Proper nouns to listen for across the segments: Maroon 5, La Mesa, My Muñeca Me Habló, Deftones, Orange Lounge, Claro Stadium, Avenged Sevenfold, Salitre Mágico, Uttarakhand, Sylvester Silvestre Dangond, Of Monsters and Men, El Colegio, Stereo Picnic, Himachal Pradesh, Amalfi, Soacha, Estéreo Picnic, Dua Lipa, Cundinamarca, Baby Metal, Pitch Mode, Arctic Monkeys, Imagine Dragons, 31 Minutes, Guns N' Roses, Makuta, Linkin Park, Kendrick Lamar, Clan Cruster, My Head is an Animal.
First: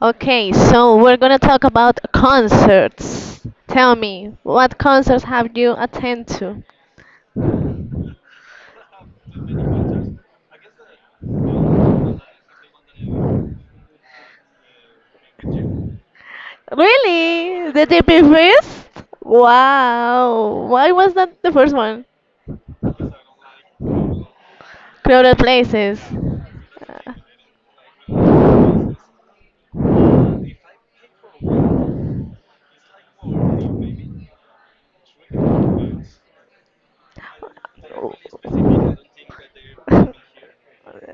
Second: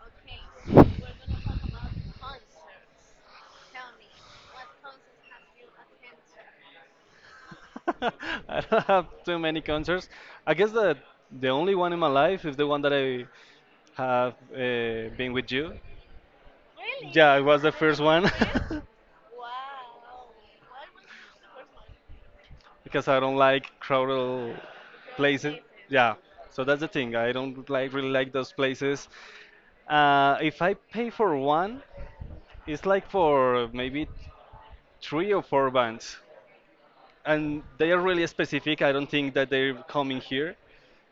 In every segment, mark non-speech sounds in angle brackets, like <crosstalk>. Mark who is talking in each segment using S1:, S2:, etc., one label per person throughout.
S1: Okay, so we're gonna talk about concerts. Tell me, what concerts have you attended to?
S2: <laughs> I don't have too many concerts. I guess that the only one in my life is the one that I have been with you. Yeah, it was
S1: Really?
S2: the
S1: The
S2: first
S1: DP
S2: one
S1: first? Wow. Why was that the first one?
S2: <laughs> because I don't like crowded
S1: Crowded
S2: places.
S1: places.
S2: Yeah, so that's the
S1: Uh,
S2: thing. I don't like really like those places. If I pay for one, it's like for maybe three or four bands, and they are really specific. I don't think that they're coming here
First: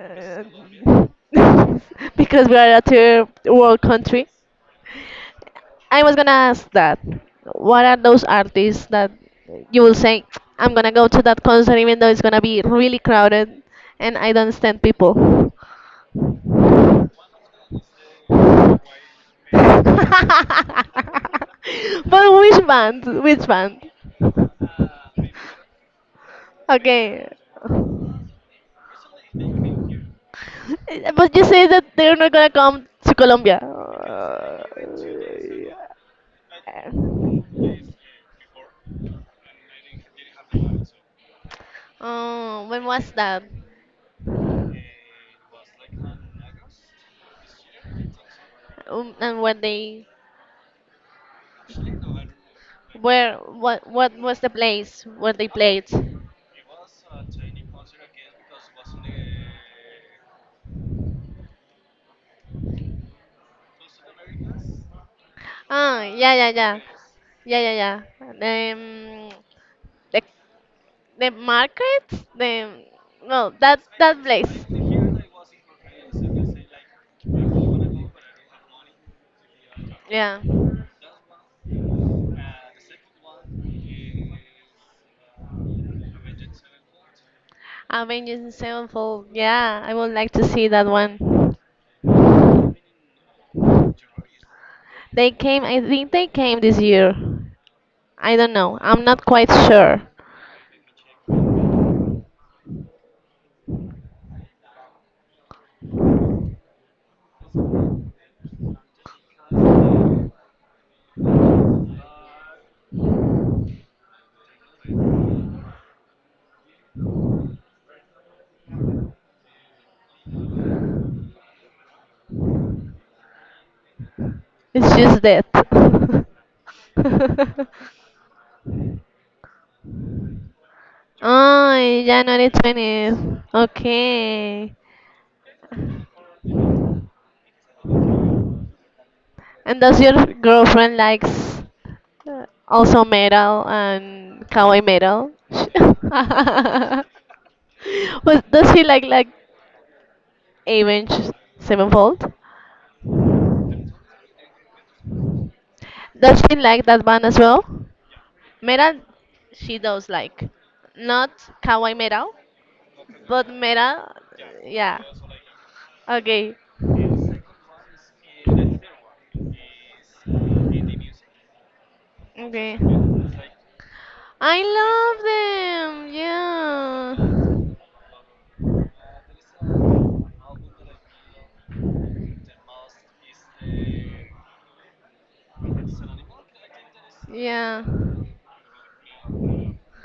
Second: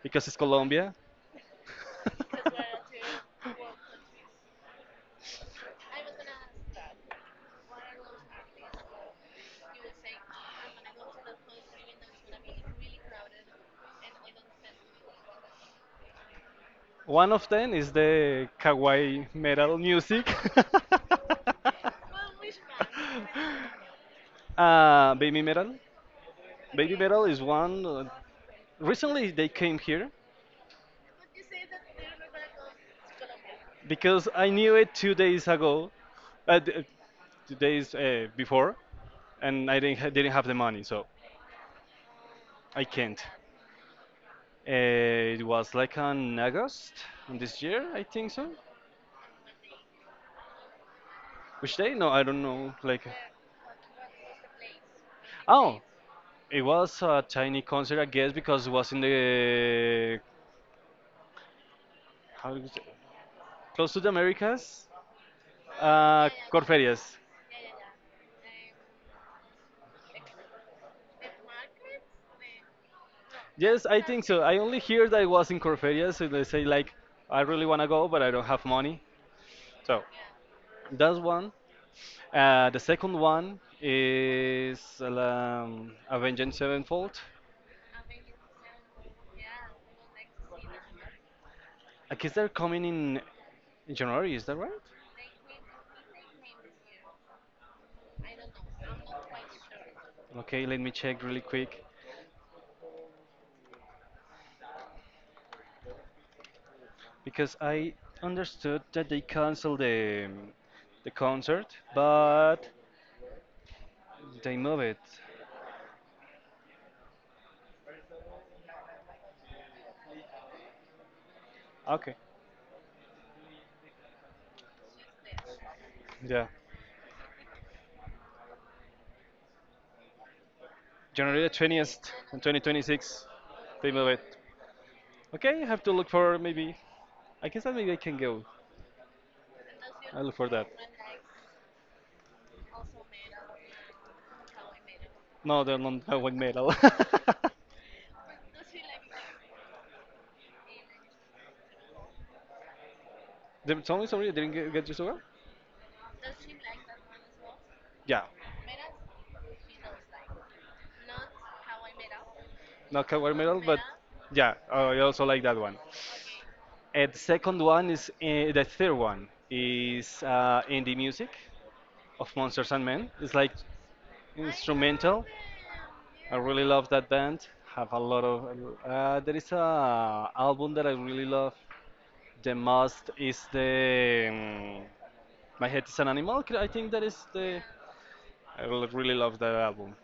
S2: because it's Colombia.
S1: <laughs> because we are a third world country.
S2: <laughs>
S1: I was gonna ask that. What are those artists that you will say, I'm gonna go to that concert even though it's gonna be really crowded and I don't stand people? <laughs> But
S2: One of them is the kawaii metal music.
S1: which band? Which band?
S2: <laughs> Baby metal. Baby metal
S1: Okay.
S2: is one. Recently, they came here
S1: But you say that they're not gonna come to Colombia.
S2: because I knew it 2 days ago, uh, d- uh,
S1: Uh,
S2: 2 days before, and I didn't have the money, so
S1: Oh, when
S2: I
S1: was
S2: can't.
S1: that?
S2: Uh, it was like on August this year, I think so.
S1: And when they
S2: Which day? No, I don't know. Like
S1: where what was the place where they
S2: oh,
S1: played?
S2: it was a tiny concert, I guess, because it was in the how is it? Close to the Americas.
S1: Ah, yeah, yeah, yeah,
S2: Corferias.
S1: yeah, yeah, yeah. The, Um, the the market, the no, that
S2: Yes, I
S1: that
S2: think so. I
S1: place.
S2: only hear that it was in Corferias, so they say like, I really wanna go, but I don't have money. So
S1: Yeah,
S2: that's one. The second one is Avenged Sevenfold.
S1: Avengers Sevenfold. Yeah, I would like to see that one.
S2: I guess they're coming in January. Is that right?
S1: They came, I think they came this year. I don't know. I'm not quite sure.
S2: Okay, let me check really quick, because I understood that they canceled the concert, but they move it. Okay,
S1: It's just that.
S2: yeah,
S1: <laughs>
S2: January the
S1: Oh,
S2: 20th,
S1: in January
S2: twenty twenty
S1: 20th.
S2: six, they move it.
S1: Okay.
S2: Okay, I have to look for maybe. I guess that maybe I can go.
S1: And does your
S2: I look for that.
S1: girlfriend likes also metal and kawaii metal?
S2: No, they're not Hawaiian metal. <laughs>
S1: <laughs> Does she like Avenged Sevenfold?
S2: The only sorry, I didn't get you so well?
S1: Does she like that band as well?
S2: Yeah,
S1: Metal, she does like. Not kawaii metal,
S2: not Hawaiian
S1: But
S2: metal, but
S1: meta,
S2: yeah,
S1: yeah.
S2: I also like that one.
S1: Okay,
S2: And the second one is the third one is indie music. Of Monsters
S1: okay.
S2: and Men. It's like instrumental.
S1: I love them.
S2: I really love that band.
S1: Yeah.
S2: Have a lot of. There is a album that I really love. The most is the My Head is an Animal. I think that is the.
S1: Yeah.
S2: I really love that album.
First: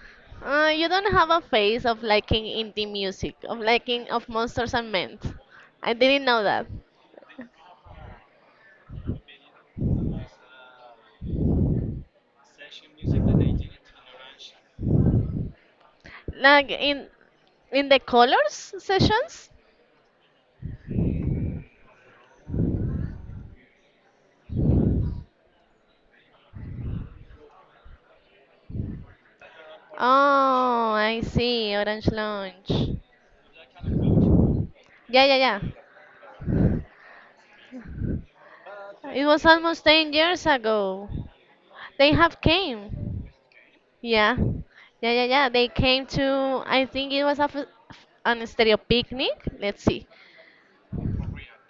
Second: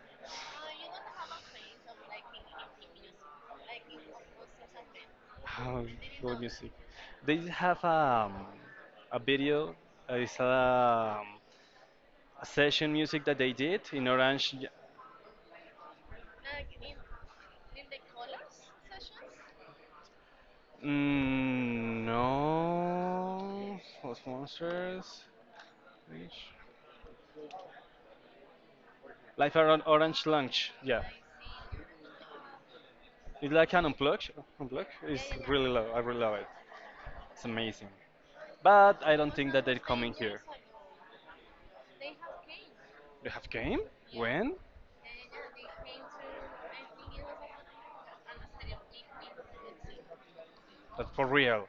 S1: You don't have a phase of liking indie music, of liking of Monsters and Men.
S2: Oh,
S1: I didn't
S2: good
S1: know that.
S2: music. They have a video. uh, It's a, um, a session music that they did in Orange.
S1: Like in the colors sessions?
S2: Mm, no, was monsters. Orange. Life around Orange Lounge.
S1: Oh,
S2: Yeah,
S1: I see. Orange Lounge.
S2: it's like an unplugged. Unplugged. It's
S1: Yeah, yeah, yeah.
S2: really low. I really love it. It's amazing. But I
S1: It
S2: don't
S1: was
S2: think that they're
S1: almost 10
S2: coming here.
S1: years ago. They have came.
S2: They have game?
S1: Yeah,
S2: When?
S1: yeah, yeah, yeah. They came to, I think it was a f an stereo picnic. Let's see.
S2: But for real.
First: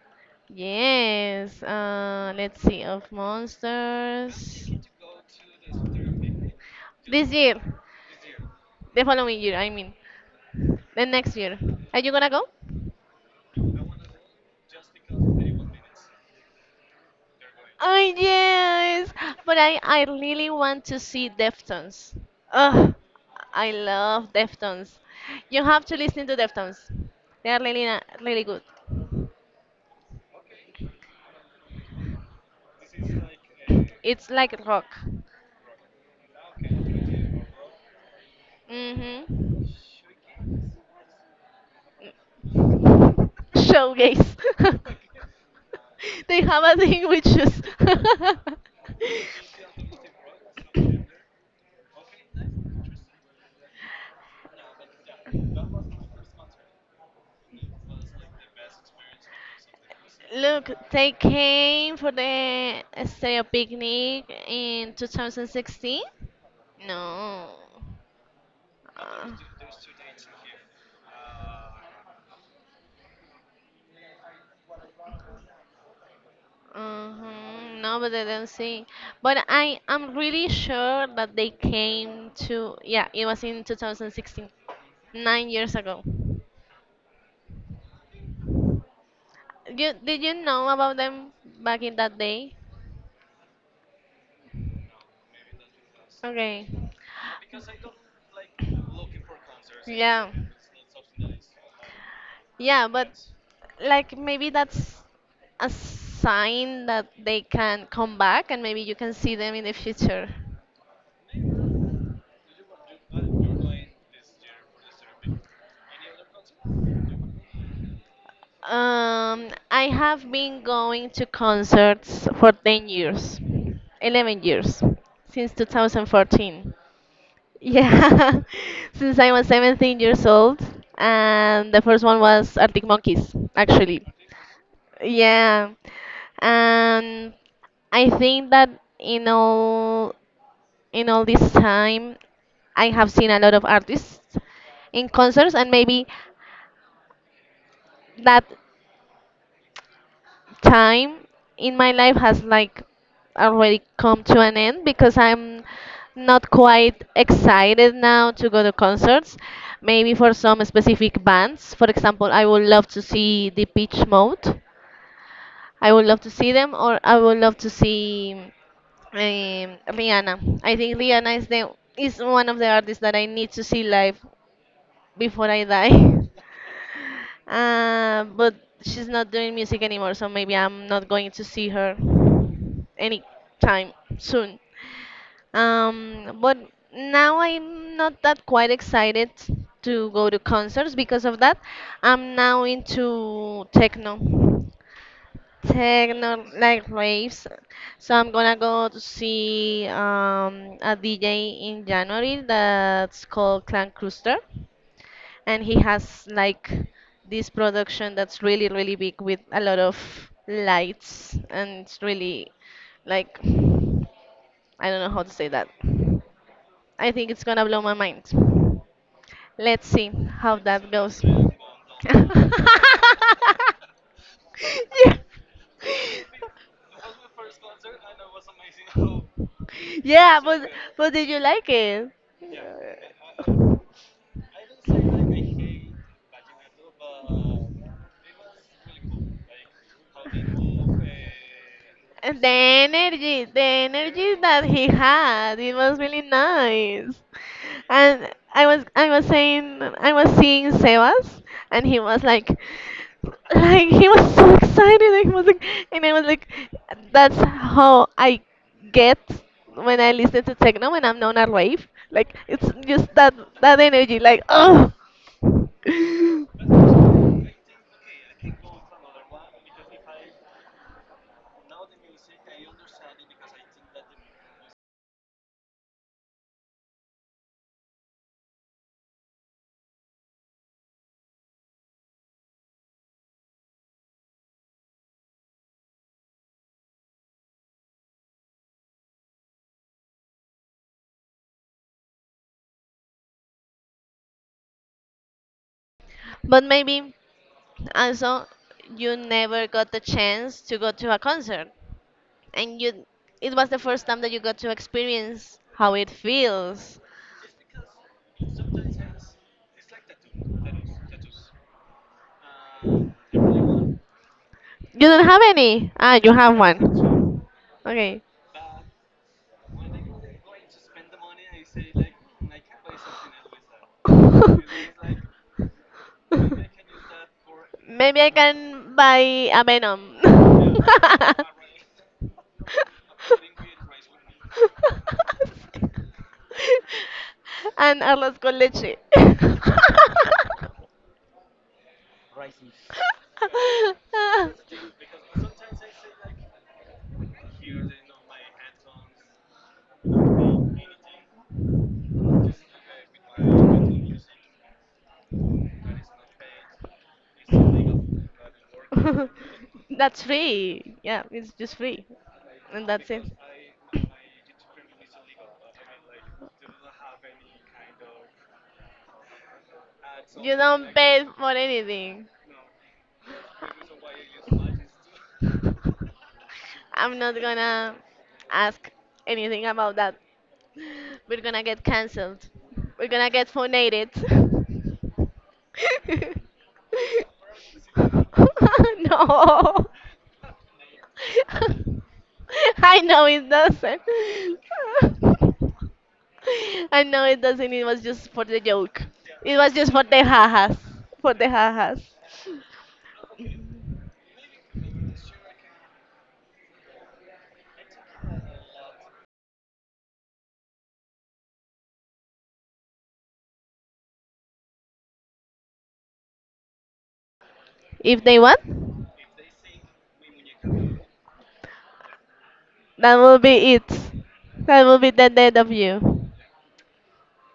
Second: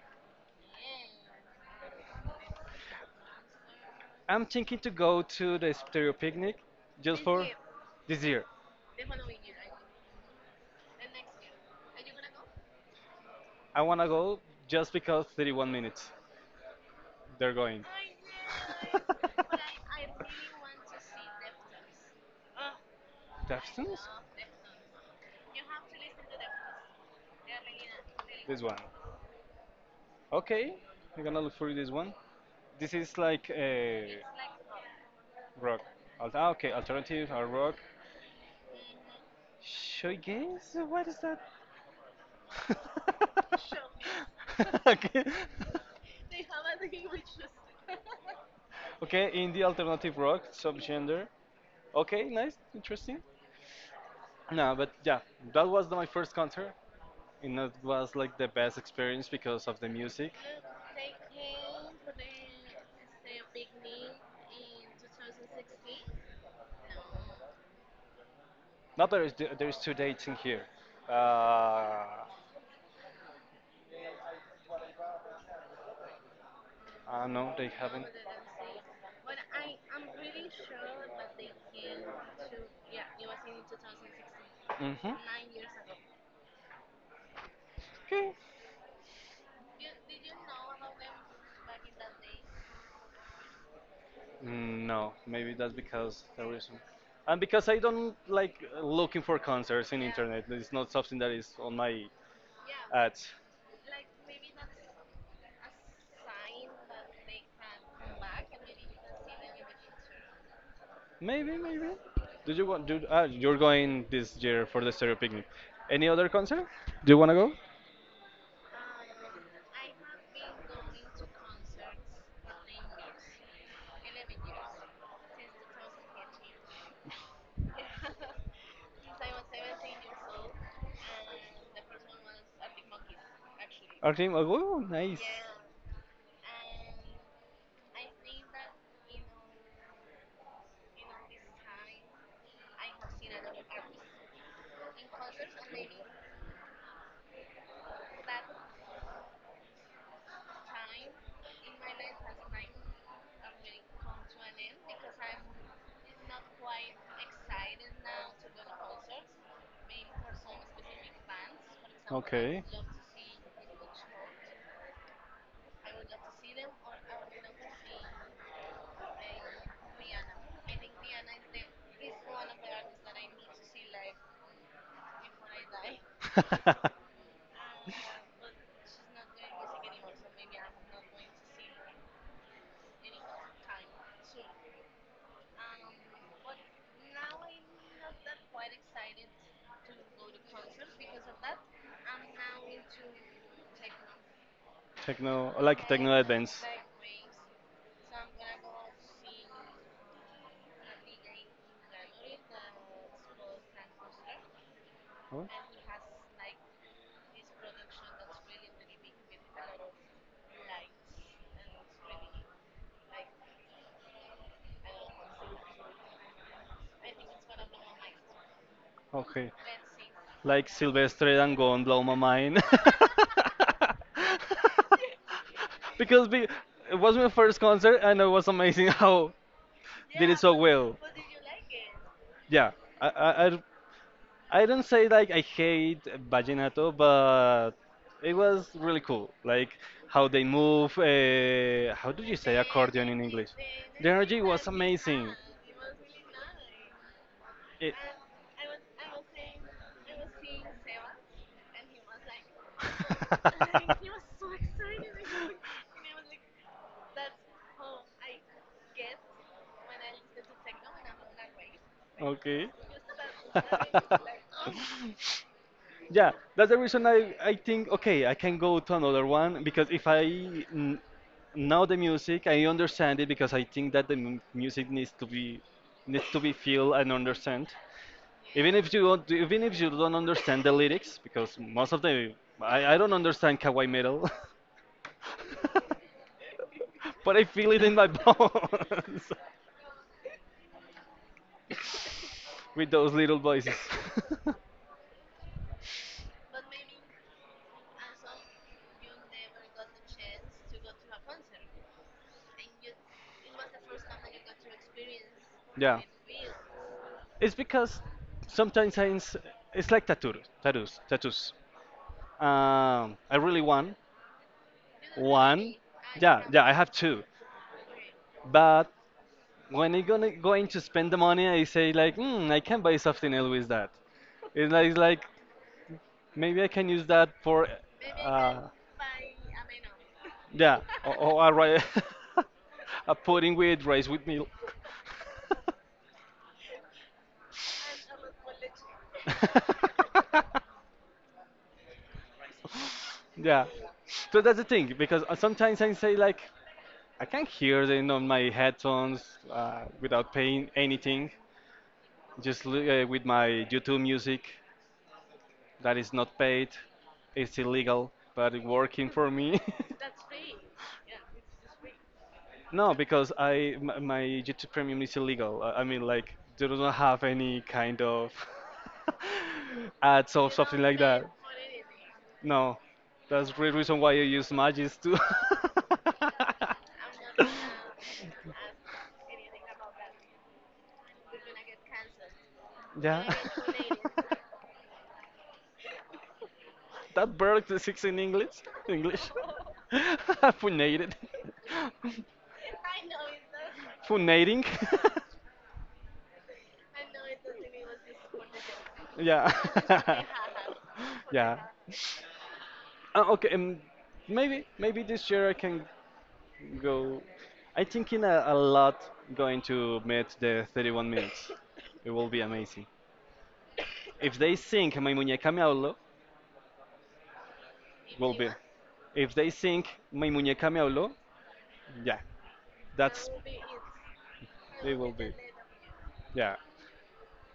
S1: Yes, let's see, of
S2: I'm
S1: monsters.
S2: thinking to go to the stereo picnic just
S1: This
S2: for
S1: year,
S2: this year.
S1: the following year, I mean, the next year. Are you gonna go?
S2: I wanna go just because 31 minutes they're going.
S1: Oh, yes, but I really want to see Deftones.
S2: <laughs>
S1: Ugh, I
S2: Deftons?
S1: love Deftones. You have to listen to Deftones. They are really, really
S2: This
S1: good.
S2: one. Okay, I'm gonna look for this one. This is like a
S1: It's like rock.
S2: rock. Okay, alternative or rock.
S1: Hmm.
S2: Shoegaze? What is that?
S1: Showcase.
S2: <laughs>
S1: <laughs>
S2: Okay.
S1: They have a thing with shoes. <laughs>
S2: Okay, indie alternative rock subgenre. Okay, nice, interesting. No, but yeah, that was my first concert, and that was like the best experience because of the music.
S1: Look, they came for the Estéreo picnic in 2016. No.
S2: Now there
S1: Uh,
S2: is there is two dates in here. Uh, no, they
S1: hmm. No,
S2: haven't.
S1: but I don't see. But I am really sure that they came to, yeah, it was in 2016,
S2: Mhm.
S1: 9 years ago.
S2: Okay.
S1: Did you know about them back in that day?
S2: Mm, no, maybe that's because the
S1: Okay.
S2: reason. And because I don't like looking for concerts in
S1: Yeah.
S2: internet. It's not something that is on my
S1: Yeah, but
S2: ads.
S1: like maybe that's a sign that they can come back and maybe you can see them in the future.
S2: Maybe, maybe. Do you want? You're going this year for the stereo picnic. Any other concert? Do you wanna go?
S1: I have been going to concerts for 10 years, 11 years, since 2014. Yeah, <laughs> since I was 17 years old, and the first one was Arctic Monkeys, actually.
S2: Arctic. Monkeys? Oh, nice.
S1: Yeah, and I think that in all this time, I have seen a lot of artists in concerts, and maybe that time in my life has like already come to an end because I'm not quite excited now to go to concerts. Maybe for some specific bands, for example, I
S2: Okay.
S1: would love to see the Pitch Mode. I would love to see them, or I would love to see Rihanna. I think Rihanna is one of the artists that I need to see live before I die. <laughs>
S2: <laughs>
S1: But she's not doing music anymore, so maybe I'm not going to see her anytime soon. But now I'm not that quite excited to go to concerts because of that. I'm now into techno,
S2: Techno, like techno
S1: techno
S2: advance.
S1: like raves. So I'm gonna go to see a DJ in January that's called Clan Cruster,
S2: Oh.
S1: and he has like this production that's really really big with a lot of lights, and it's really like, I don't know how to say that. I think it's gonna blow my mind.
S2: Okay.
S1: Let's see how
S2: Like
S1: that goes.
S2: Sylvester Silvestre Dangond, blow
S1: <laughs>
S2: my
S1: Yeah.
S2: mind. <laughs> because be, it was my first concert and it was amazing how did
S1: Yeah,
S2: it so
S1: but
S2: well.
S1: but did you like it?
S2: Yeah, I, I, I I don't say like I hate vallenato, but it was really cool. Like how they move. How do you
S1: And
S2: say accordion in English?
S1: the
S2: The
S1: energy
S2: energy
S1: that
S2: was
S1: he
S2: amazing.
S1: had, it was really nice.
S2: It,
S1: And I was saying, I was seeing Sebas, and he was
S2: <laughs>
S1: like he was so excited. And he was like, and I was like, that's how I get when I listen to techno when I'm not a rave. Like it's
S2: okay.
S1: just that that energy,
S2: <laughs>
S1: like, oh.
S2: Yeah, that's the
S1: <laughs>
S2: reason I think, okay, I can go to another one because if I n know the music, I understand it because I think that the music needs to be feel and understand. Even if you don't understand the lyrics, because most of the I don't understand kawaii metal, <laughs> but I feel it in my bones. <laughs> with those little voices. <laughs>
S1: But maybe also you never got the chance to go to a concert, and you it was the first time that you got to experience how
S2: Yeah.
S1: it feels.
S2: It's because sometimes I ins- it's like tattoos. I really want
S1: You don't have
S2: one.
S1: any? Ah, you
S2: Yeah,
S1: have
S2: yeah, I have two.
S1: one. Okay.
S2: But when I gonna going to spend the money, I say like, hmm, I can buy something else
S1: <laughs>
S2: with that. It's like maybe I can use that for.
S1: Maybe I
S2: Uh,
S1: can buy a Venom.
S2: Yeah,
S1: <laughs>
S2: or, <laughs> a pudding with rice with milk.
S1: And Arroz con leche.
S2: <laughs>
S1: <laughs> <laughs>
S2: Yeah, so that's the thing because sometimes I say like I can't hear them on my headphones without paying anything. With my YouTube music that is not paid, it's illegal, but it's working for me.
S1: That's free. Yeah, it's just free.
S2: <laughs>
S1: And
S2: No,
S1: that's it.
S2: because my YouTube Premium is illegal. I mean, like, they don't have any kind of <laughs> ads or
S1: You
S2: something
S1: don't
S2: like that.
S1: pay for anything.
S2: No, that's the reason why I use Magis too. <laughs>
S1: I'm not gonna ask anything about that. We're gonna get cancelled. We're gonna
S2: Yeah.
S1: get
S2: <laughs>
S1: phonated. <laughs>
S2: That bird is six in English. English.
S1: No.
S2: <laughs> Funated. <laughs>
S1: I know it doesn't.
S2: Funating.
S1: <laughs> I know it doesn't. It was just for the joke.
S2: <laughs> Yeah.
S1: It was just for the hahas.
S2: <laughs>
S1: For the
S2: Yeah.
S1: hahas.
S2: Okay, maybe maybe this year I can go. I'm thinking a lot going to meet the 31 minutes. It will be amazing. If they sing My Muñeca Me Habló,
S1: If
S2: will
S1: they
S2: be.
S1: want?
S2: If they sing My Muñeca Me Habló, yeah,
S1: That
S2: that's
S1: will be it. That
S2: it
S1: will be
S2: will be.
S1: the death of you.
S2: Yeah.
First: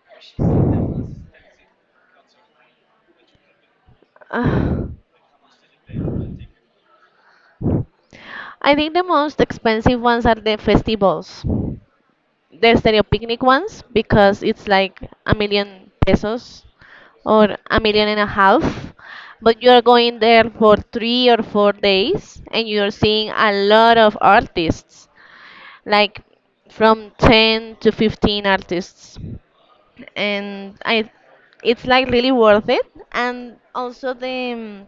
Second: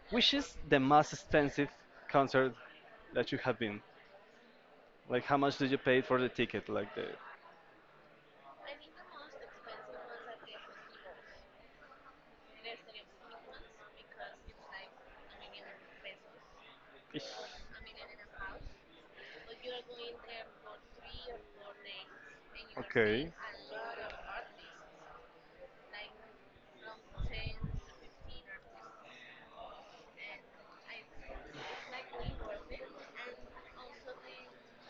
S2: Which is the most expensive concert that you have been?
S1: Ah,
S2: Like, how much did you pay for the ticket? Like the.
S1: I think the most expensive ones are the festivals. The stereo picnic ones, because it's like a million pesos
S2: Ish.
S1: or a million and a half. But you're going there for 3 or 4 days, and you're seeing
S2: Okay.
S1: a lot of artists, like from 10 to 15 artists. And I, it's like really worth it. And also the um,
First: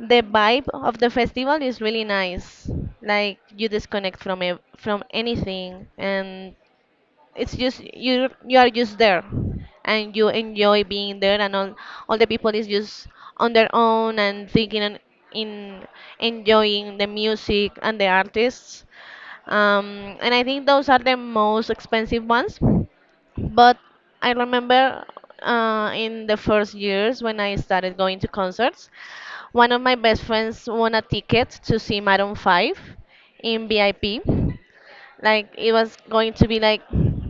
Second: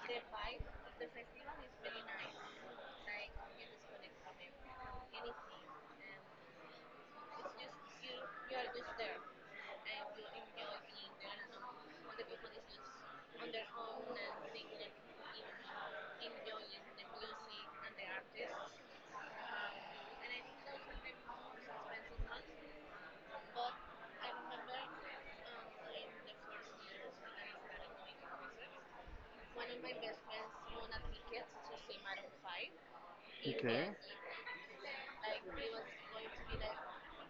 S1: The vibe of the festival is really nice. Like, you disconnect from from anything, and it's just you are just there, and you enjoy being there, and all the people is just on their own and thinking and in enjoying the music and the artists. And I think those are the most expensive ones. But I remember in the first years when I started going to concerts, one of my best friends won a ticket to see Maroon 5 in
S2: Okay.
S1: VIP. Like, it was going to be like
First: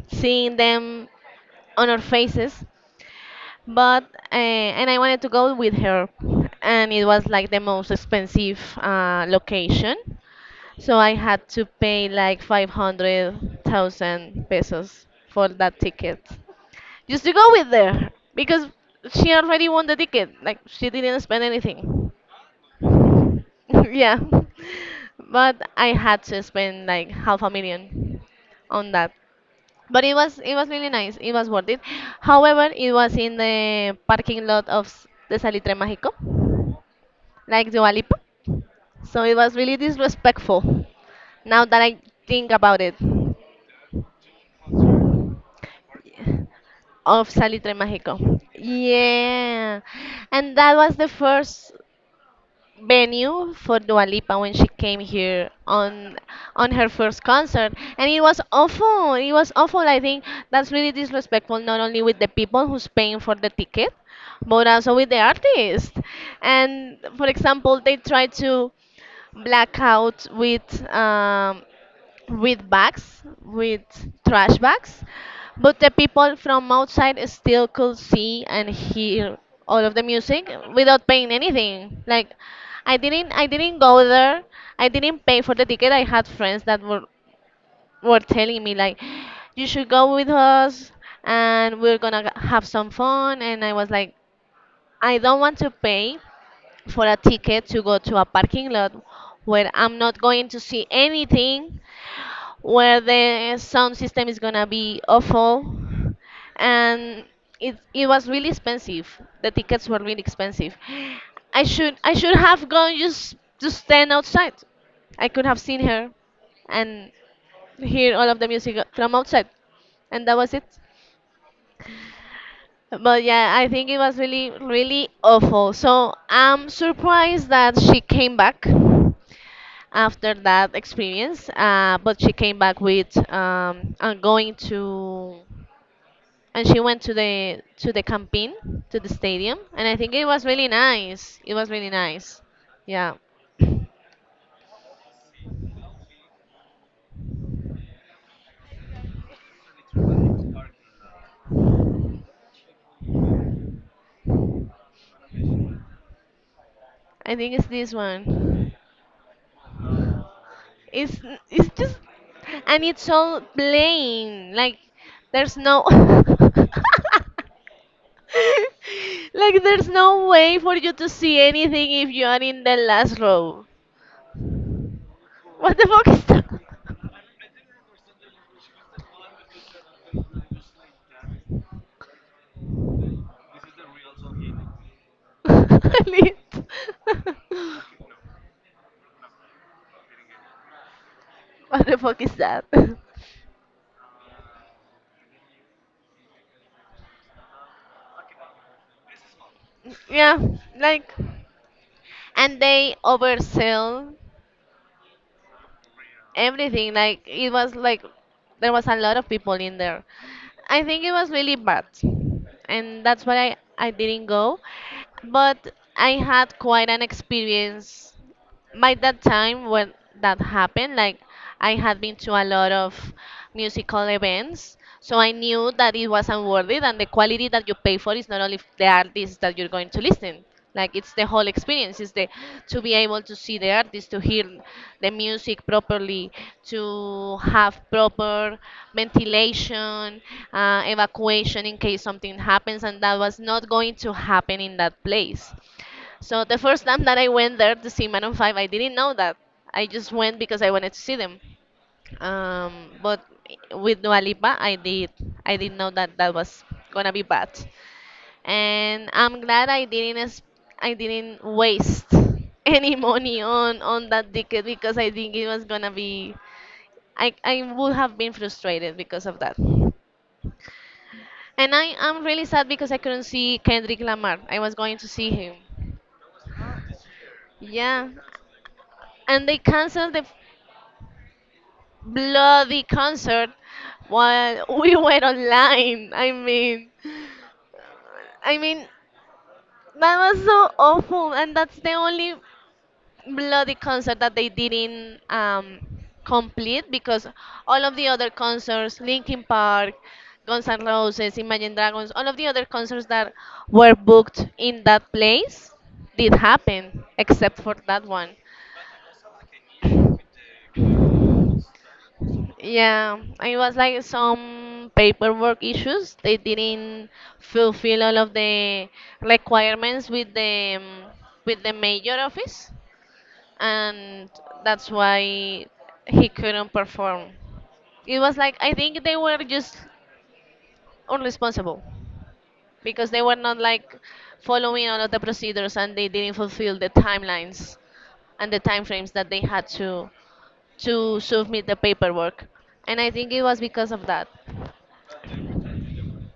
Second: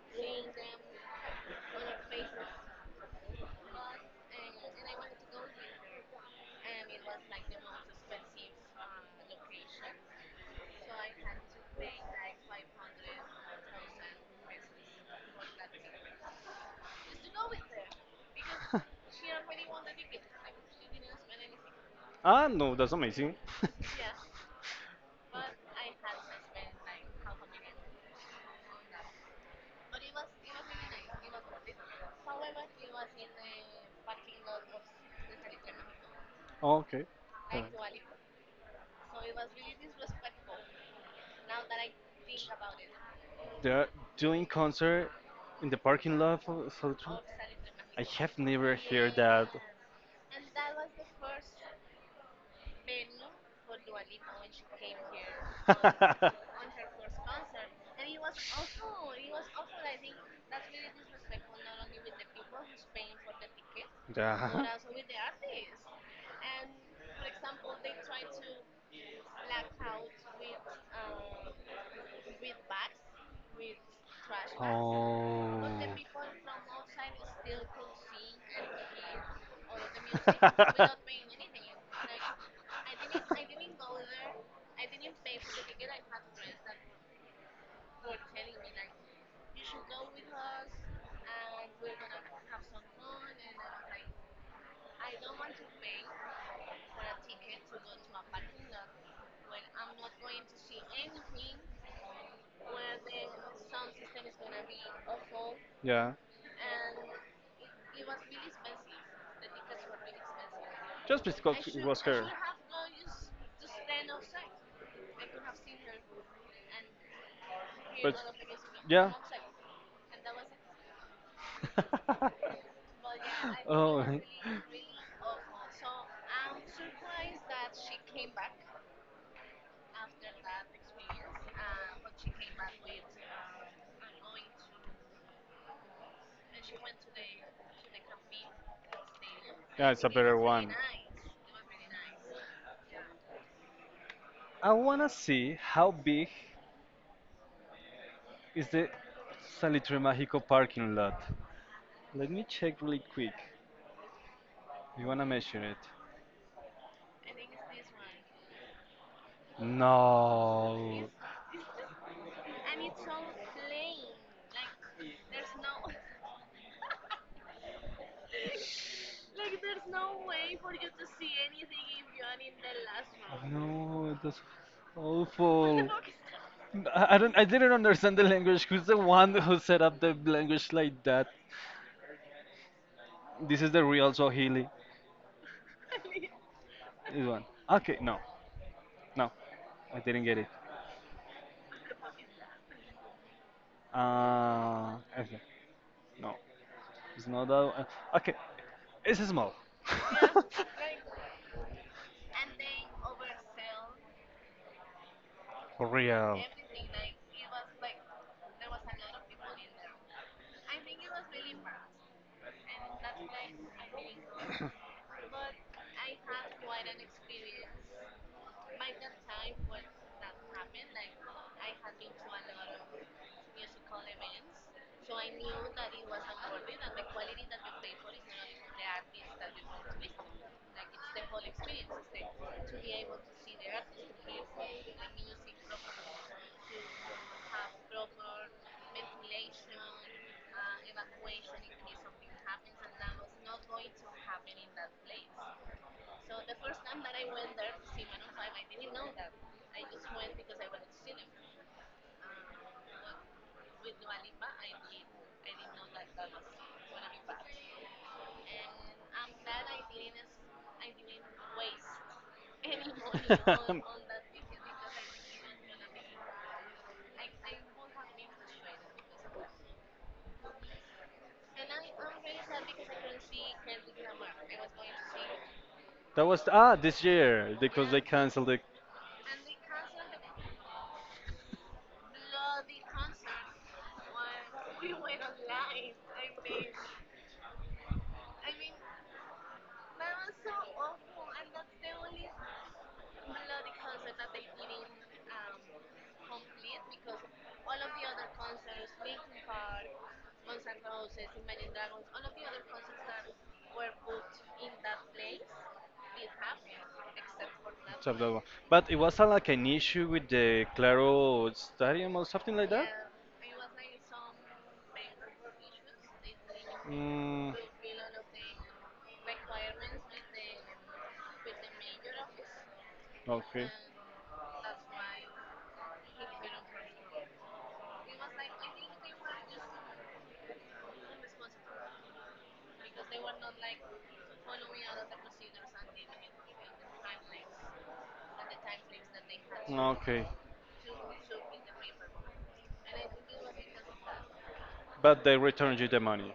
S1: seeing them on our faces, but and I wanted to go with her, and it was like the most expensive
S2: <laughs>
S1: location, so I had to pay like 500,000 pesos for that ticket just to go with her, because she already won the ticket, like she didn't spend anything.
S2: Ah, no, that's amazing.
S1: <laughs>
S2: <laughs>
S1: Yeah, but I had to spend like half a million on that. But it was really nice. It was worth it. However, it was in the parking lot of the Salitre Mágico,
S2: Oh, okay. Th-
S1: like Dua Lipa. So it was really disrespectful. Now that I think about it,
S2: They're doing concert in the parking lot for two-
S1: of Salitre
S2: I
S1: Mágico.
S2: have never heard that.
S1: Yeah, and that was the first venue for Dua Lipa when she came here on her first concert, and it was awful. It was awful. I think that's really disrespectful, not only with the people who's paying for the ticket,
S2: <laughs> Yeah.
S1: but also with the artist. And for example, they tried to black out with um, bags, with trash bags, but the people
S2: <laughs>
S1: from outside still could see and hear all of the music without paying anything. Like, I didn't go there. I didn't pay for the ticket. I had friends that were telling me like, you should go with us and we're going to have some fun. And I was like, I don't want to pay for a ticket to go to a parking lot where I'm not going to see anything, where the sound system is gonna be awful,
S2: Yeah,
S1: and it was really expensive. The tickets were really expensive.
S2: just because
S1: I
S2: it
S1: should
S2: was
S1: I
S2: her.
S1: should have gone just to stand outside. I could have seen her, and hear
S2: But
S1: all of the music
S2: yeah.
S1: from outside, and that was it. But yeah, I
S2: <laughs>
S1: think it was
S2: Oh.
S1: really really awful. So I'm surprised that she came back
S2: <laughs>
S1: after that experience. But she came back with I'm going to, and she went to the campaign to the stadium, and I think it was really nice. It was really nice. Yeah,
S2: I wanna see how big is the Salitre Mágico parking lot. Let me check really quick. You wanna measure it?
S1: I think it's this one.
S2: No.
S1: It's it's just, and it's all plain. Like, there's no. <laughs> <laughs> Like, there's no way for you to see anything if you are in the last
S2: I row.
S1: row.
S2: Know, that's what the
S1: What
S2: awful.
S1: the
S2: That?
S1: fuck is that?
S2: I don't. I didn't understand the language. Who's the one who set up the language like that? This is the real Swahili.
S1: <laughs> Lit.
S2: This one. Okay, no, no, I didn't get it.
S1: What the fuck is that?
S2: Okay, no, it's not that. One. Okay, it's small. <laughs>
S1: <laughs> Yeah, like, and they oversell
S2: For real.
S1: everything. Like, it was like there was a lot of people in there. I think it was really bad, and that's why I didn't go. But I had quite an experience by that time when that happened. Like, I had been to a lot of musical events, so I knew that it wasn't worth it, and the quality that you pay for is not only the artist that you're going to listen, like, it's the whole experience, it's the to be able to see the artist, to hear the music properly, to have proper ventilation, evacuation in case something happens, and that was not going to happen in that place. So the first time that I went there to see Maroon 5, I didn't know that. I just went because I wanted to see them. But with Dua Lipa, I did. I didn't know that that was gonna be bad, and I'm glad I didn't. I didn't waste <laughs> any
S2: <laughs>
S1: money
S2: that
S1: on that ticket because I think it was gonna be. I would have been frustrated because of that. And I am really sad because I couldn't see Kendrick Lamar. I was going to see him.
S2: was ah this year because they
S1: Yeah.
S2: canceled the
S1: And they canceled the bloody concert while <laughs> we were online. I mean, that was so awful, and that's the only bloody concert that they didn't complete because all of the other concerts, Linkin Park, Guns N' Roses, Imagine Dragons, all of the other concerts that were booked in that place did happen, except for that
S2: So
S1: one.
S2: that But it was like an issue with the Claro Stadium or something like that?
S1: Yeah, it was like some paperwork issues. They didn't
S2: Mm,
S1: fulfill all of the requirements with the major office,
S2: okay.
S1: and that's why he couldn't perform. It was like I think they were just unresponsible because they were not like following all of the procedures and they didn't fulfill the timelines and the timeframes that they had to
S2: Okay.
S1: to submit the paperwork, and I think it was because of that.
S2: But they returned you the money.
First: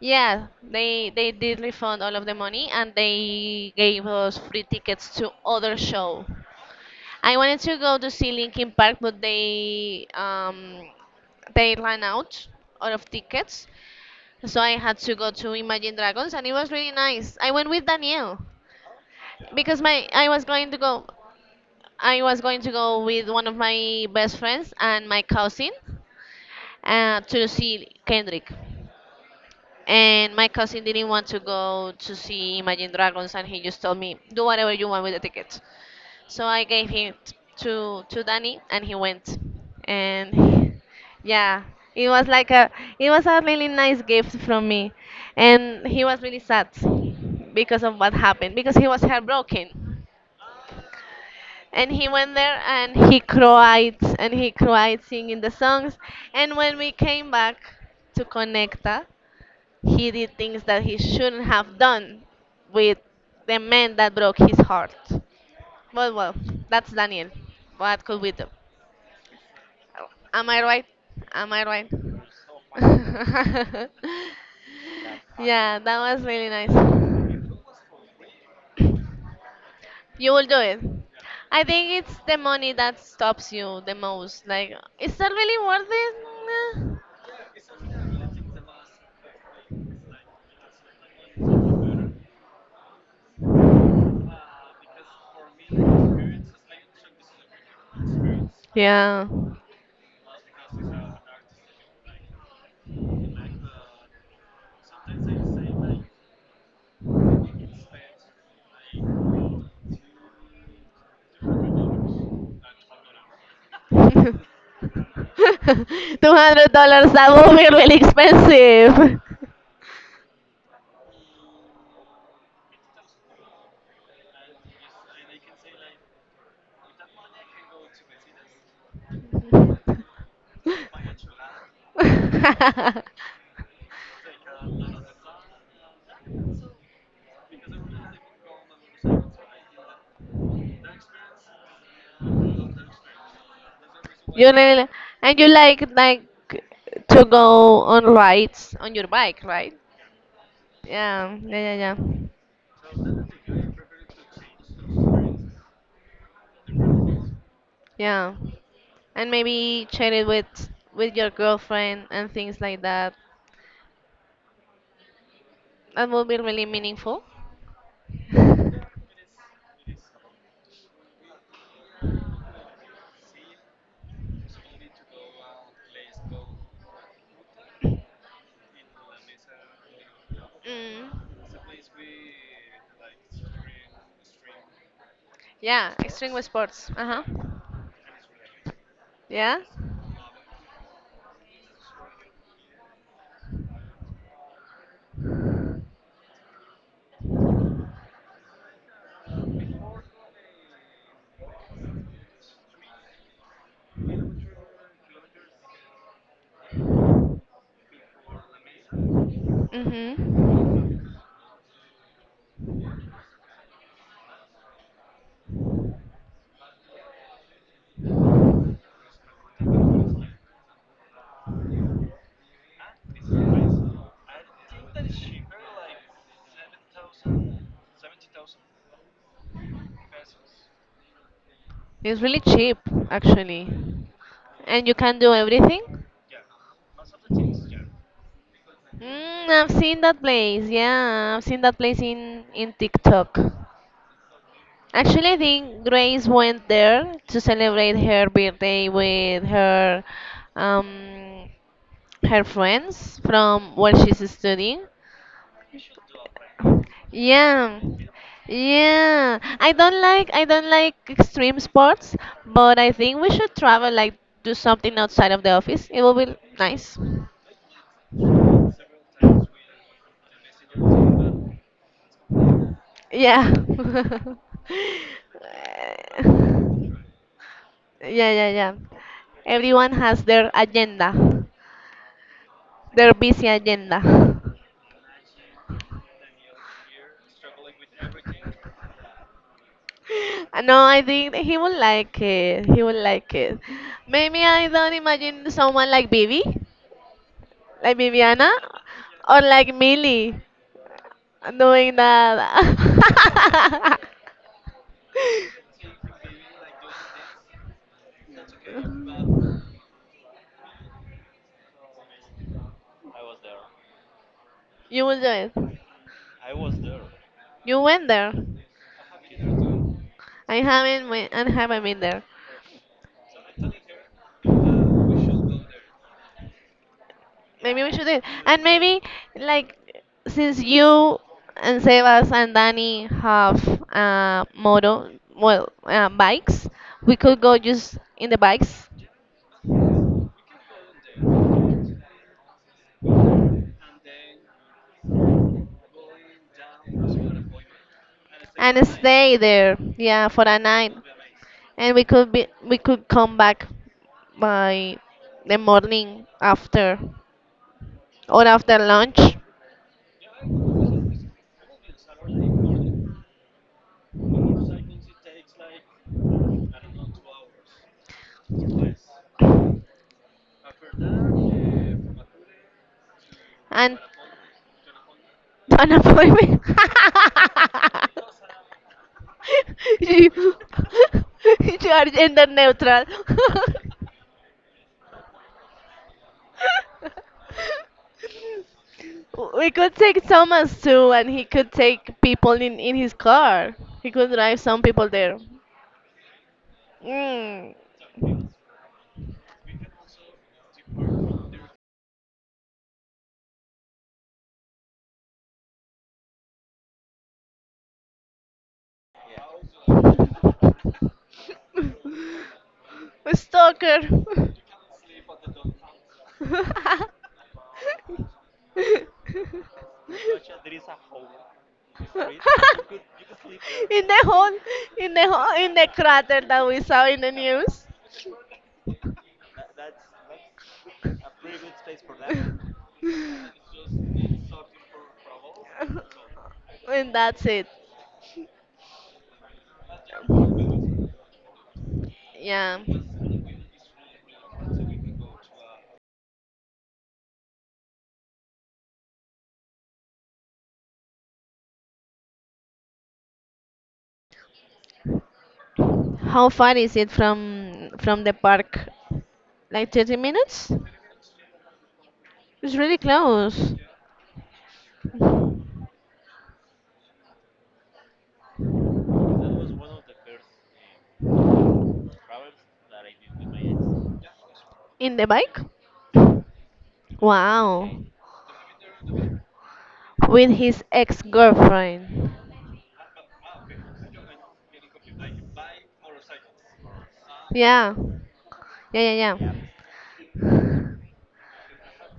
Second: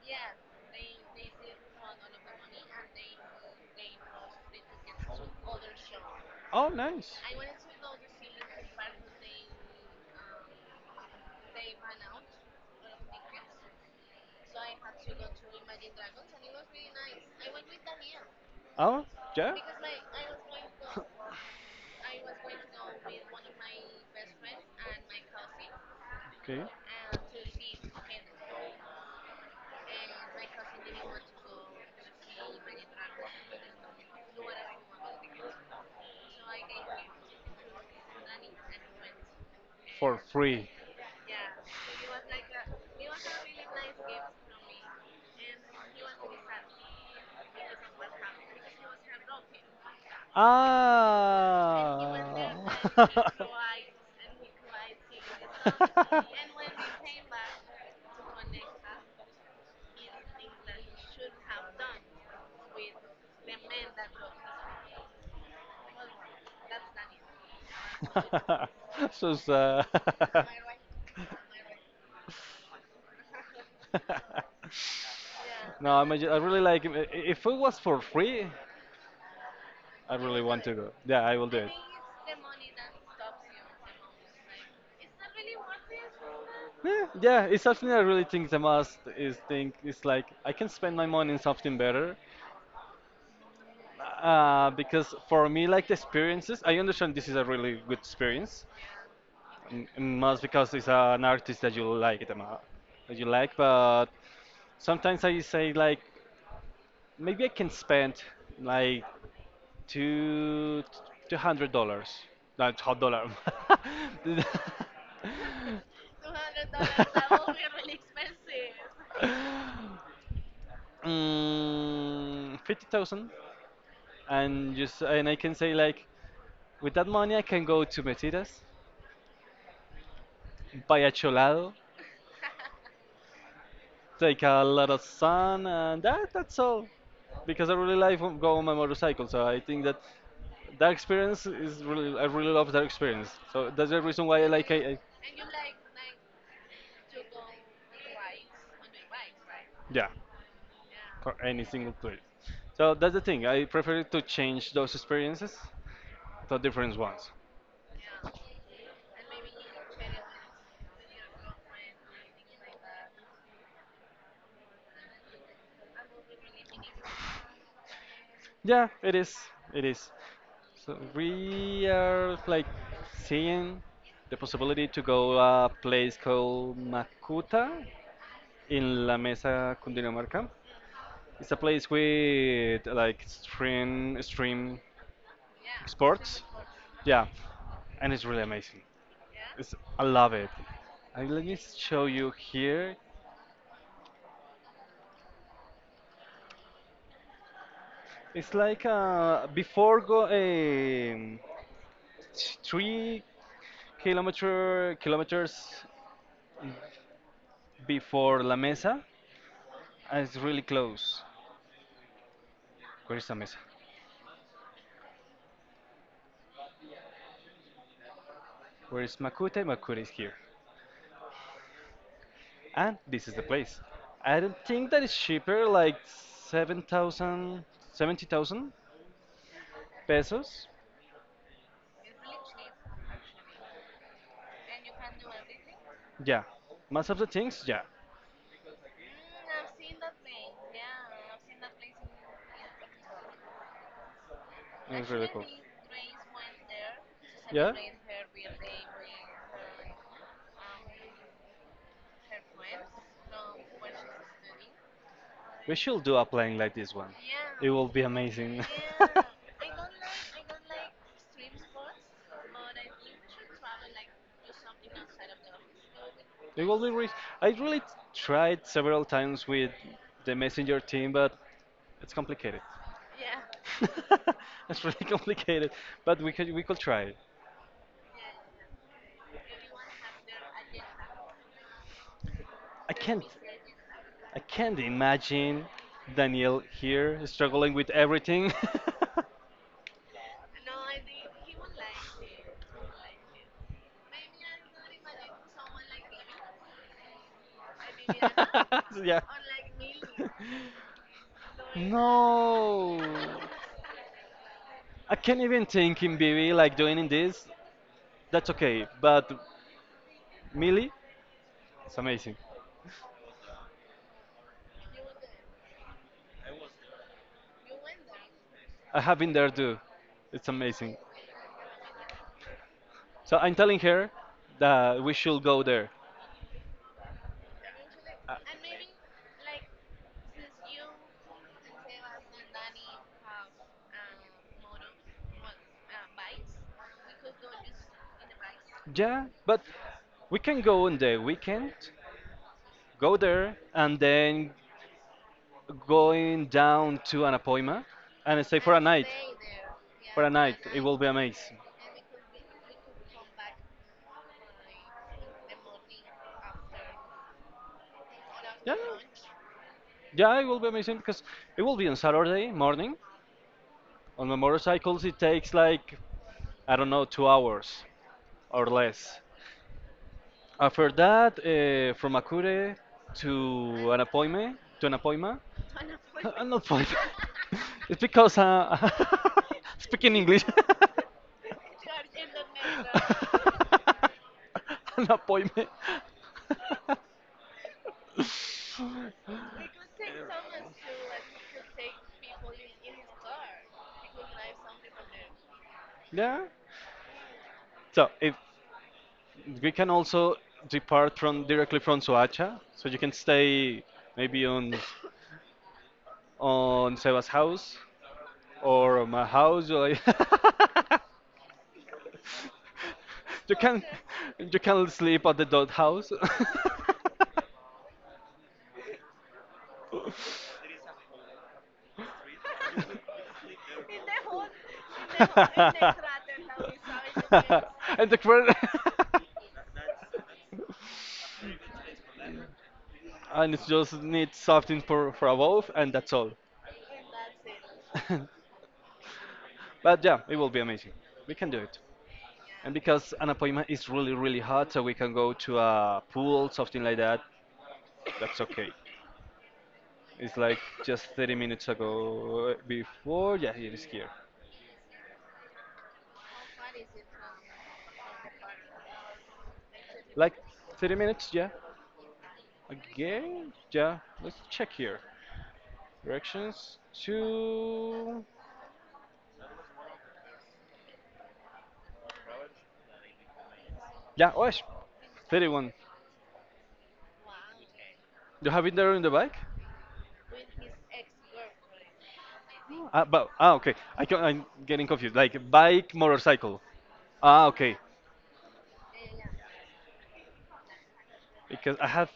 S1: Yeah, they did refund all of the money and they gave us free tickets to other show.
S2: Oh, nice.
S1: I wanted to go to see Linkin Park, but they ran out of tickets, so I had to go to Imagine Dragons, and it was really nice. I went with Daniel
S2: Oh, yeah.
S1: because my I
S2: <laughs>
S1: was going to go I was going to go with one of my best friends and my cousin
S2: Okay.
S1: to see Kendrick. And my cousin didn't want to go to see Imagine Dragons, and he just told me, do whatever you want with the tickets. So I gave him to Danny, and he went.
S2: For free.
S1: And <laughs> yeah, it was like a it was a really nice gift from me, and he was really sad because of what happened because he was heartbroken.
S2: Ah.
S1: And he went there and he cried singing the songs. And when we came back to Conecta, he did things that he shouldn't have done with the man that broke his heart.
S2: <laughs> <laughs>
S1: Well, that's Daniel. What could we do?
S2: This is, <laughs>
S1: Am I right? Am I right? <laughs> Yeah,
S2: no,
S1: that was
S2: I
S1: really
S2: really like. I-
S1: nice.
S2: If it was for free, I
S1: You
S2: really
S1: will do
S2: want to
S1: it.
S2: go. Yeah, I will do
S1: I
S2: it.
S1: think it's the money that stops you the most. Like, is that really worth it? Nah.
S2: Yeah, yeah, it's something I really think the most is think it's like I can spend my money on something better. Because for me, like the experiences, I understand this is a really good experience,
S1: Yeah.
S2: M- most because it's an artist that you like them that you like but sometimes I say like maybe I can spend like two two hundred dollars not hot dollar
S1: <laughs>
S2: <laughs>
S1: $200, that will be really expensive.
S2: 50,000 and just and I can say like with that money I can go to metidas buy a cholado
S1: <laughs>
S2: take a lot of sun, and that, that's all. Because I really like to go on my motorcycle, so I think that that experience is really, I really love that experience. So that's the reason why I
S1: You
S2: like, I,
S1: really,
S2: I,
S1: and you like to go on rides on your bike, right?
S2: Yeah,
S1: Yeah,
S2: for
S1: yeah,
S2: any
S1: yeah,
S2: single
S1: yeah.
S2: place. So that's the thing. I prefer to change those experiences to different ones.
S1: Yeah. And maybe share it with your girlfriend and things like that. That will be really meaningful.
S2: Yeah,
S1: <laughs>
S2: it is. It is. So we are like seeing the possibility to go a place called Makuta in La Mesa, Cundinamarca.
S1: Mm.
S2: It's a place with like stream
S1: Yeah, extreme
S2: sports.
S1: sports. Uh
S2: Yeah,
S1: huh.
S2: and it's really amazing.
S1: Yeah.
S2: It's, I love it. And let me show you here. It's like before go three kilometers before La Mesa, and it's really
S1: Mhm.
S2: close. Where is La Mesa? Where is Macute? Macute is here, and this is the place. I don't think that it's cheaper, like 7,000, 70,000. Pesos?
S1: It's really cheap, actually, and you can do everything.
S2: Yeah. Most of the things? Yeah.
S1: Mm, I've seen that place. Yeah, I've seen that place in TikTok.
S2: It's
S1: Actually,
S2: really
S1: I
S2: cool.
S1: think Grace went there to
S2: Yeah?
S1: celebrate her birthday with her um her friends from where she's studying.
S2: We should do a plane like this one. It
S1: Yeah.
S2: will be amazing. <laughs>
S1: Yeah. I don't like extreme sports, but I think we should travel like do something outside of the office. It will be
S2: It will be
S1: nice.
S2: rich. I really tried several times with the messenger team, but it's complicated.
S1: Yeah. <laughs>
S2: <laughs> It's really complicated, but we could try.
S1: Yeah, yeah, yeah. Everyone has their agenda,
S2: I
S1: their
S2: can't
S1: busy agenda.
S2: I
S1: <laughs>
S2: can't imagine Daniel here struggling with everything.
S1: No, I think he will like it. He will like it. Maybe I don't imagine someone like Bibi. Like Viviana
S2: <laughs> <laughs> Yeah.
S1: or like
S2: <laughs>
S1: Millie doing that.
S2: No. I can't even
S1: <laughs>
S2: think in BB like doing in this. That's okay. But Millie, it's amazing.
S1: You will do it. You went there.
S2: I have been there too. It's
S1: I
S2: amazing.
S1: haven't went and haven't been there.
S2: So I'm telling her that we should go there.
S1: Maybe we should do it.
S2: Uh,
S1: And maybe like since you and Sebas and Danny have moto, well, bikes, we could go just in the bikes,
S2: yeah, but we can go on the weekend go there and then going down to an appointment and stay for a
S1: and
S2: night.
S1: stay there,
S2: For
S1: yeah,
S2: a
S1: for a
S2: night, it
S1: night,
S2: will be amazing.
S1: and we could come back by the morning after or
S2: Yeah,
S1: after lunch,
S2: yeah, it will be amazing because it will be on Saturday morning. On my motorcycles, it takes like I don't know 2 hours or less. After that, from Akure to
S1: and
S2: an appointment, to an appointment,
S1: <laughs> an
S2: an
S1: appointment.
S2: appointment. <laughs> It's because <laughs>
S1: <laughs>
S2: speaking English.
S1: You, <laughs> you are gender neutral. <laughs>
S2: <laughs> <laughs> An appointment. We could
S1: We could take Thomas too, and he could take people in his car. He could drive some people there.
S2: yeah.
S1: Mm.
S2: So if we can also depart from directly from Soacha, so you can stay maybe on Seba's house. Or my house. You're like, <laughs>
S1: <laughs> A
S2: you can
S1: Stalker.
S2: you can sleep at the dog house. <laughs>
S1: in the hole, in the hole, in the crater that we saw in the news.
S2: And the credit. <laughs> And it just needs something for a wolf, and that's all.
S1: <laughs> And that's it.
S2: <laughs> But yeah, it will be amazing. We can do it. And
S1: Yeah.
S2: because an appointment is really hot, so we can go to a pool, something like that. That's okay. It's like just 30 minutes ago before. Yeah, it is here.
S1: How far is it from the park? Like 30
S2: Like
S1: minutes?
S2: 30 minutes, yeah.
S1: It's really
S2: Again,
S1: close.
S2: yeah. Let's check here. Directions to. Yeah, oh, it's
S1: In the bike?
S2: 31.
S1: Wow.
S2: You have it there on the bike?
S1: With his ex-girlfriend.
S2: Ah, but, ah okay. I can, I'm getting confused. Like bike, motorcycle. Ah, okay.
S1: Yeah. Yeah, yeah,
S2: Because I have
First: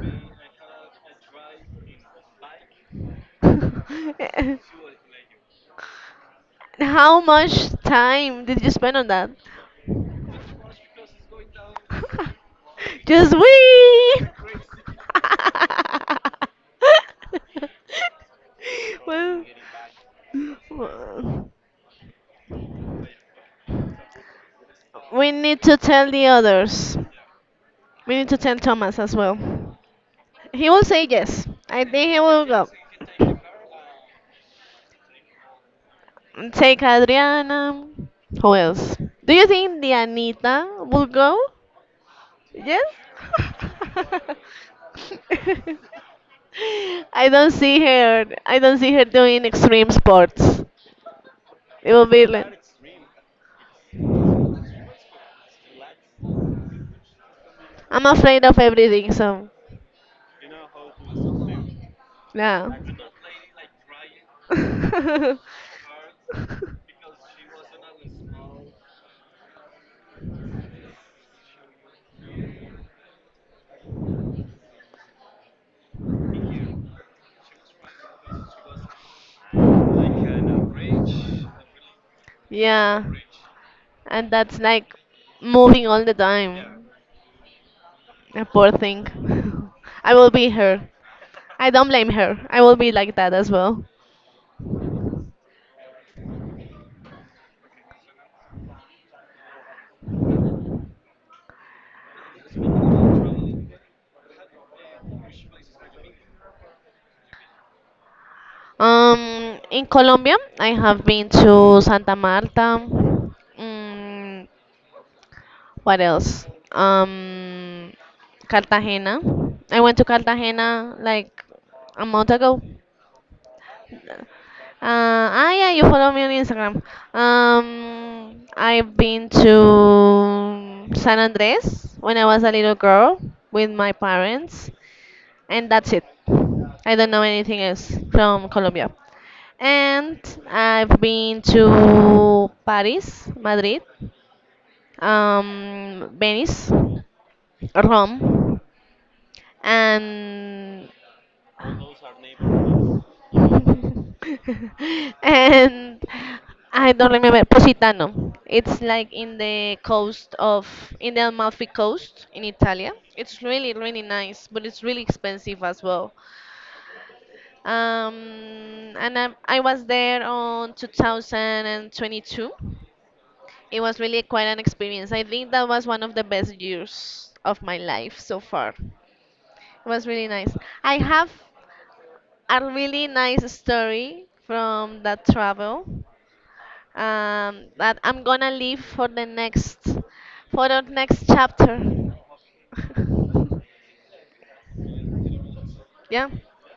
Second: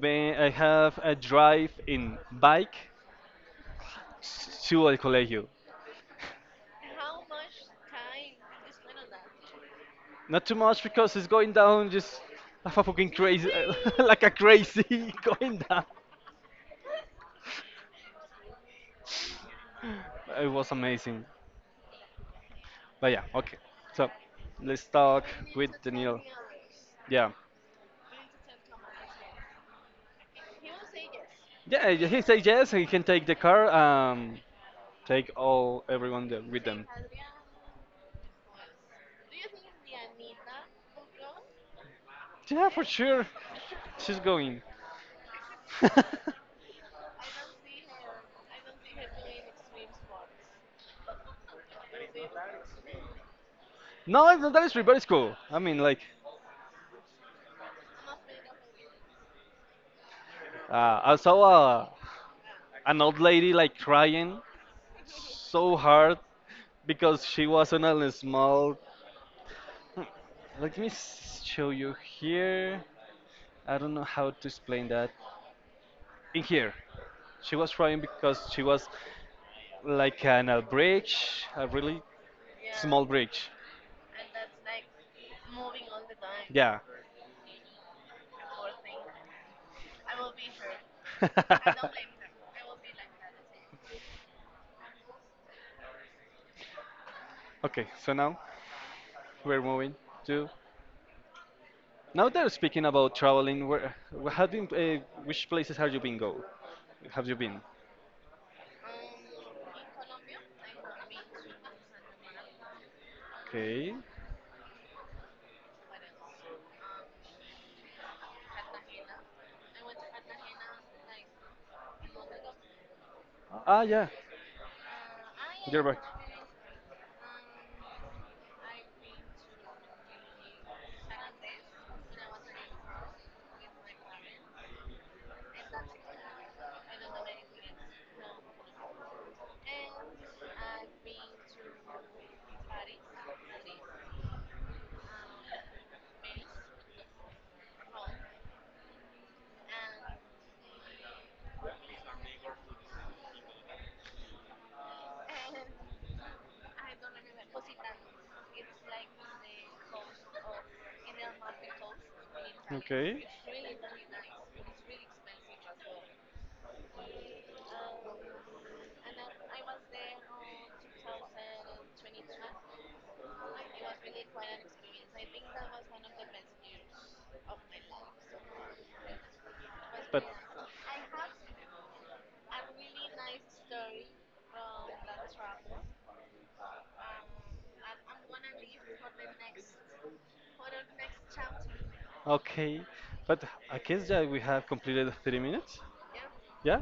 S2: been, I have a drive in bike
S1: yeah. <laughs>
S2: to El Colegio.
S1: How much time did you spend on that?
S2: Not too much because it's going down just like a
S1: <laughs>
S2: fucking
S1: Just
S2: crazy, <laughs>
S1: we. <laughs>
S2: like a crazy <laughs> going down.
S1: Well,
S2: It was amazing.
S1: well,
S2: But yeah, okay. So let's talk
S1: we need
S2: with
S1: to tell
S2: Daniel.
S1: the others.
S2: Yeah,
S1: We need to tell Thomas as well. He will say yes. I
S2: yeah.
S1: think he
S2: He said
S1: will go.
S2: yes. He can take the car. Take all everyone there with
S1: Take
S2: them.
S1: Adriana. Who else? Do you think the Anita will go?
S2: Yeah,
S1: Yes?
S2: for sure. She's going.
S1: <laughs>
S2: <laughs>
S1: I don't see her. I don't see her doing extreme sports. It will be like
S2: No, no, that is very cool. I mean, like,
S1: I'm afraid of everything, so
S2: I saw a,
S1: yeah.
S2: an old lady like crying
S1: <laughs>
S2: so hard because she was on a small. Let me show you here. I don't know how to explain that. In here, she was crying because she was like on a bridge, a really
S1: Yeah.
S2: small bridge.
S1: And that's like moving all the
S2: Yeah.
S1: time. A poor thing. <laughs> I will be her. I don't blame her. I will be like that as well.
S2: <laughs> Okay, so now we're moving to. Now that we are speaking about traveling. Where have been? Which places have you been go? Have you been?
S1: In Colombia, I have been to Santa Marta.
S2: Okay.
S1: Mm, what else? Um, Cartagena. I went to Cartagena like a month ago.
S2: Ah, yeah,
S1: Yeah,
S2: you're
S1: you
S2: right.
S1: follow me on Instagram. Um, I've been to San Andres when I was a little girl with my parents and that's it. I don't know anything else from Colombia. And I've been to Paris, Madrid, Venice, Rome, and <laughs> and I don't remember Positano. It's like in the Amalfi coast in Italy.
S2: Okay.
S1: It's really really nice, but it's really expensive as well. And I was there on 2022. It was really quite an experience. I think that was one of the best years of my life so far. It was
S2: But
S1: really nice. I have a really nice story from that travel, that I'm gonna leave for the next, for the next chapter.
S2: okay. But I
S1: <laughs>
S2: guess that we have completed the 30 minutes.
S1: Yeah.
S2: Yeah?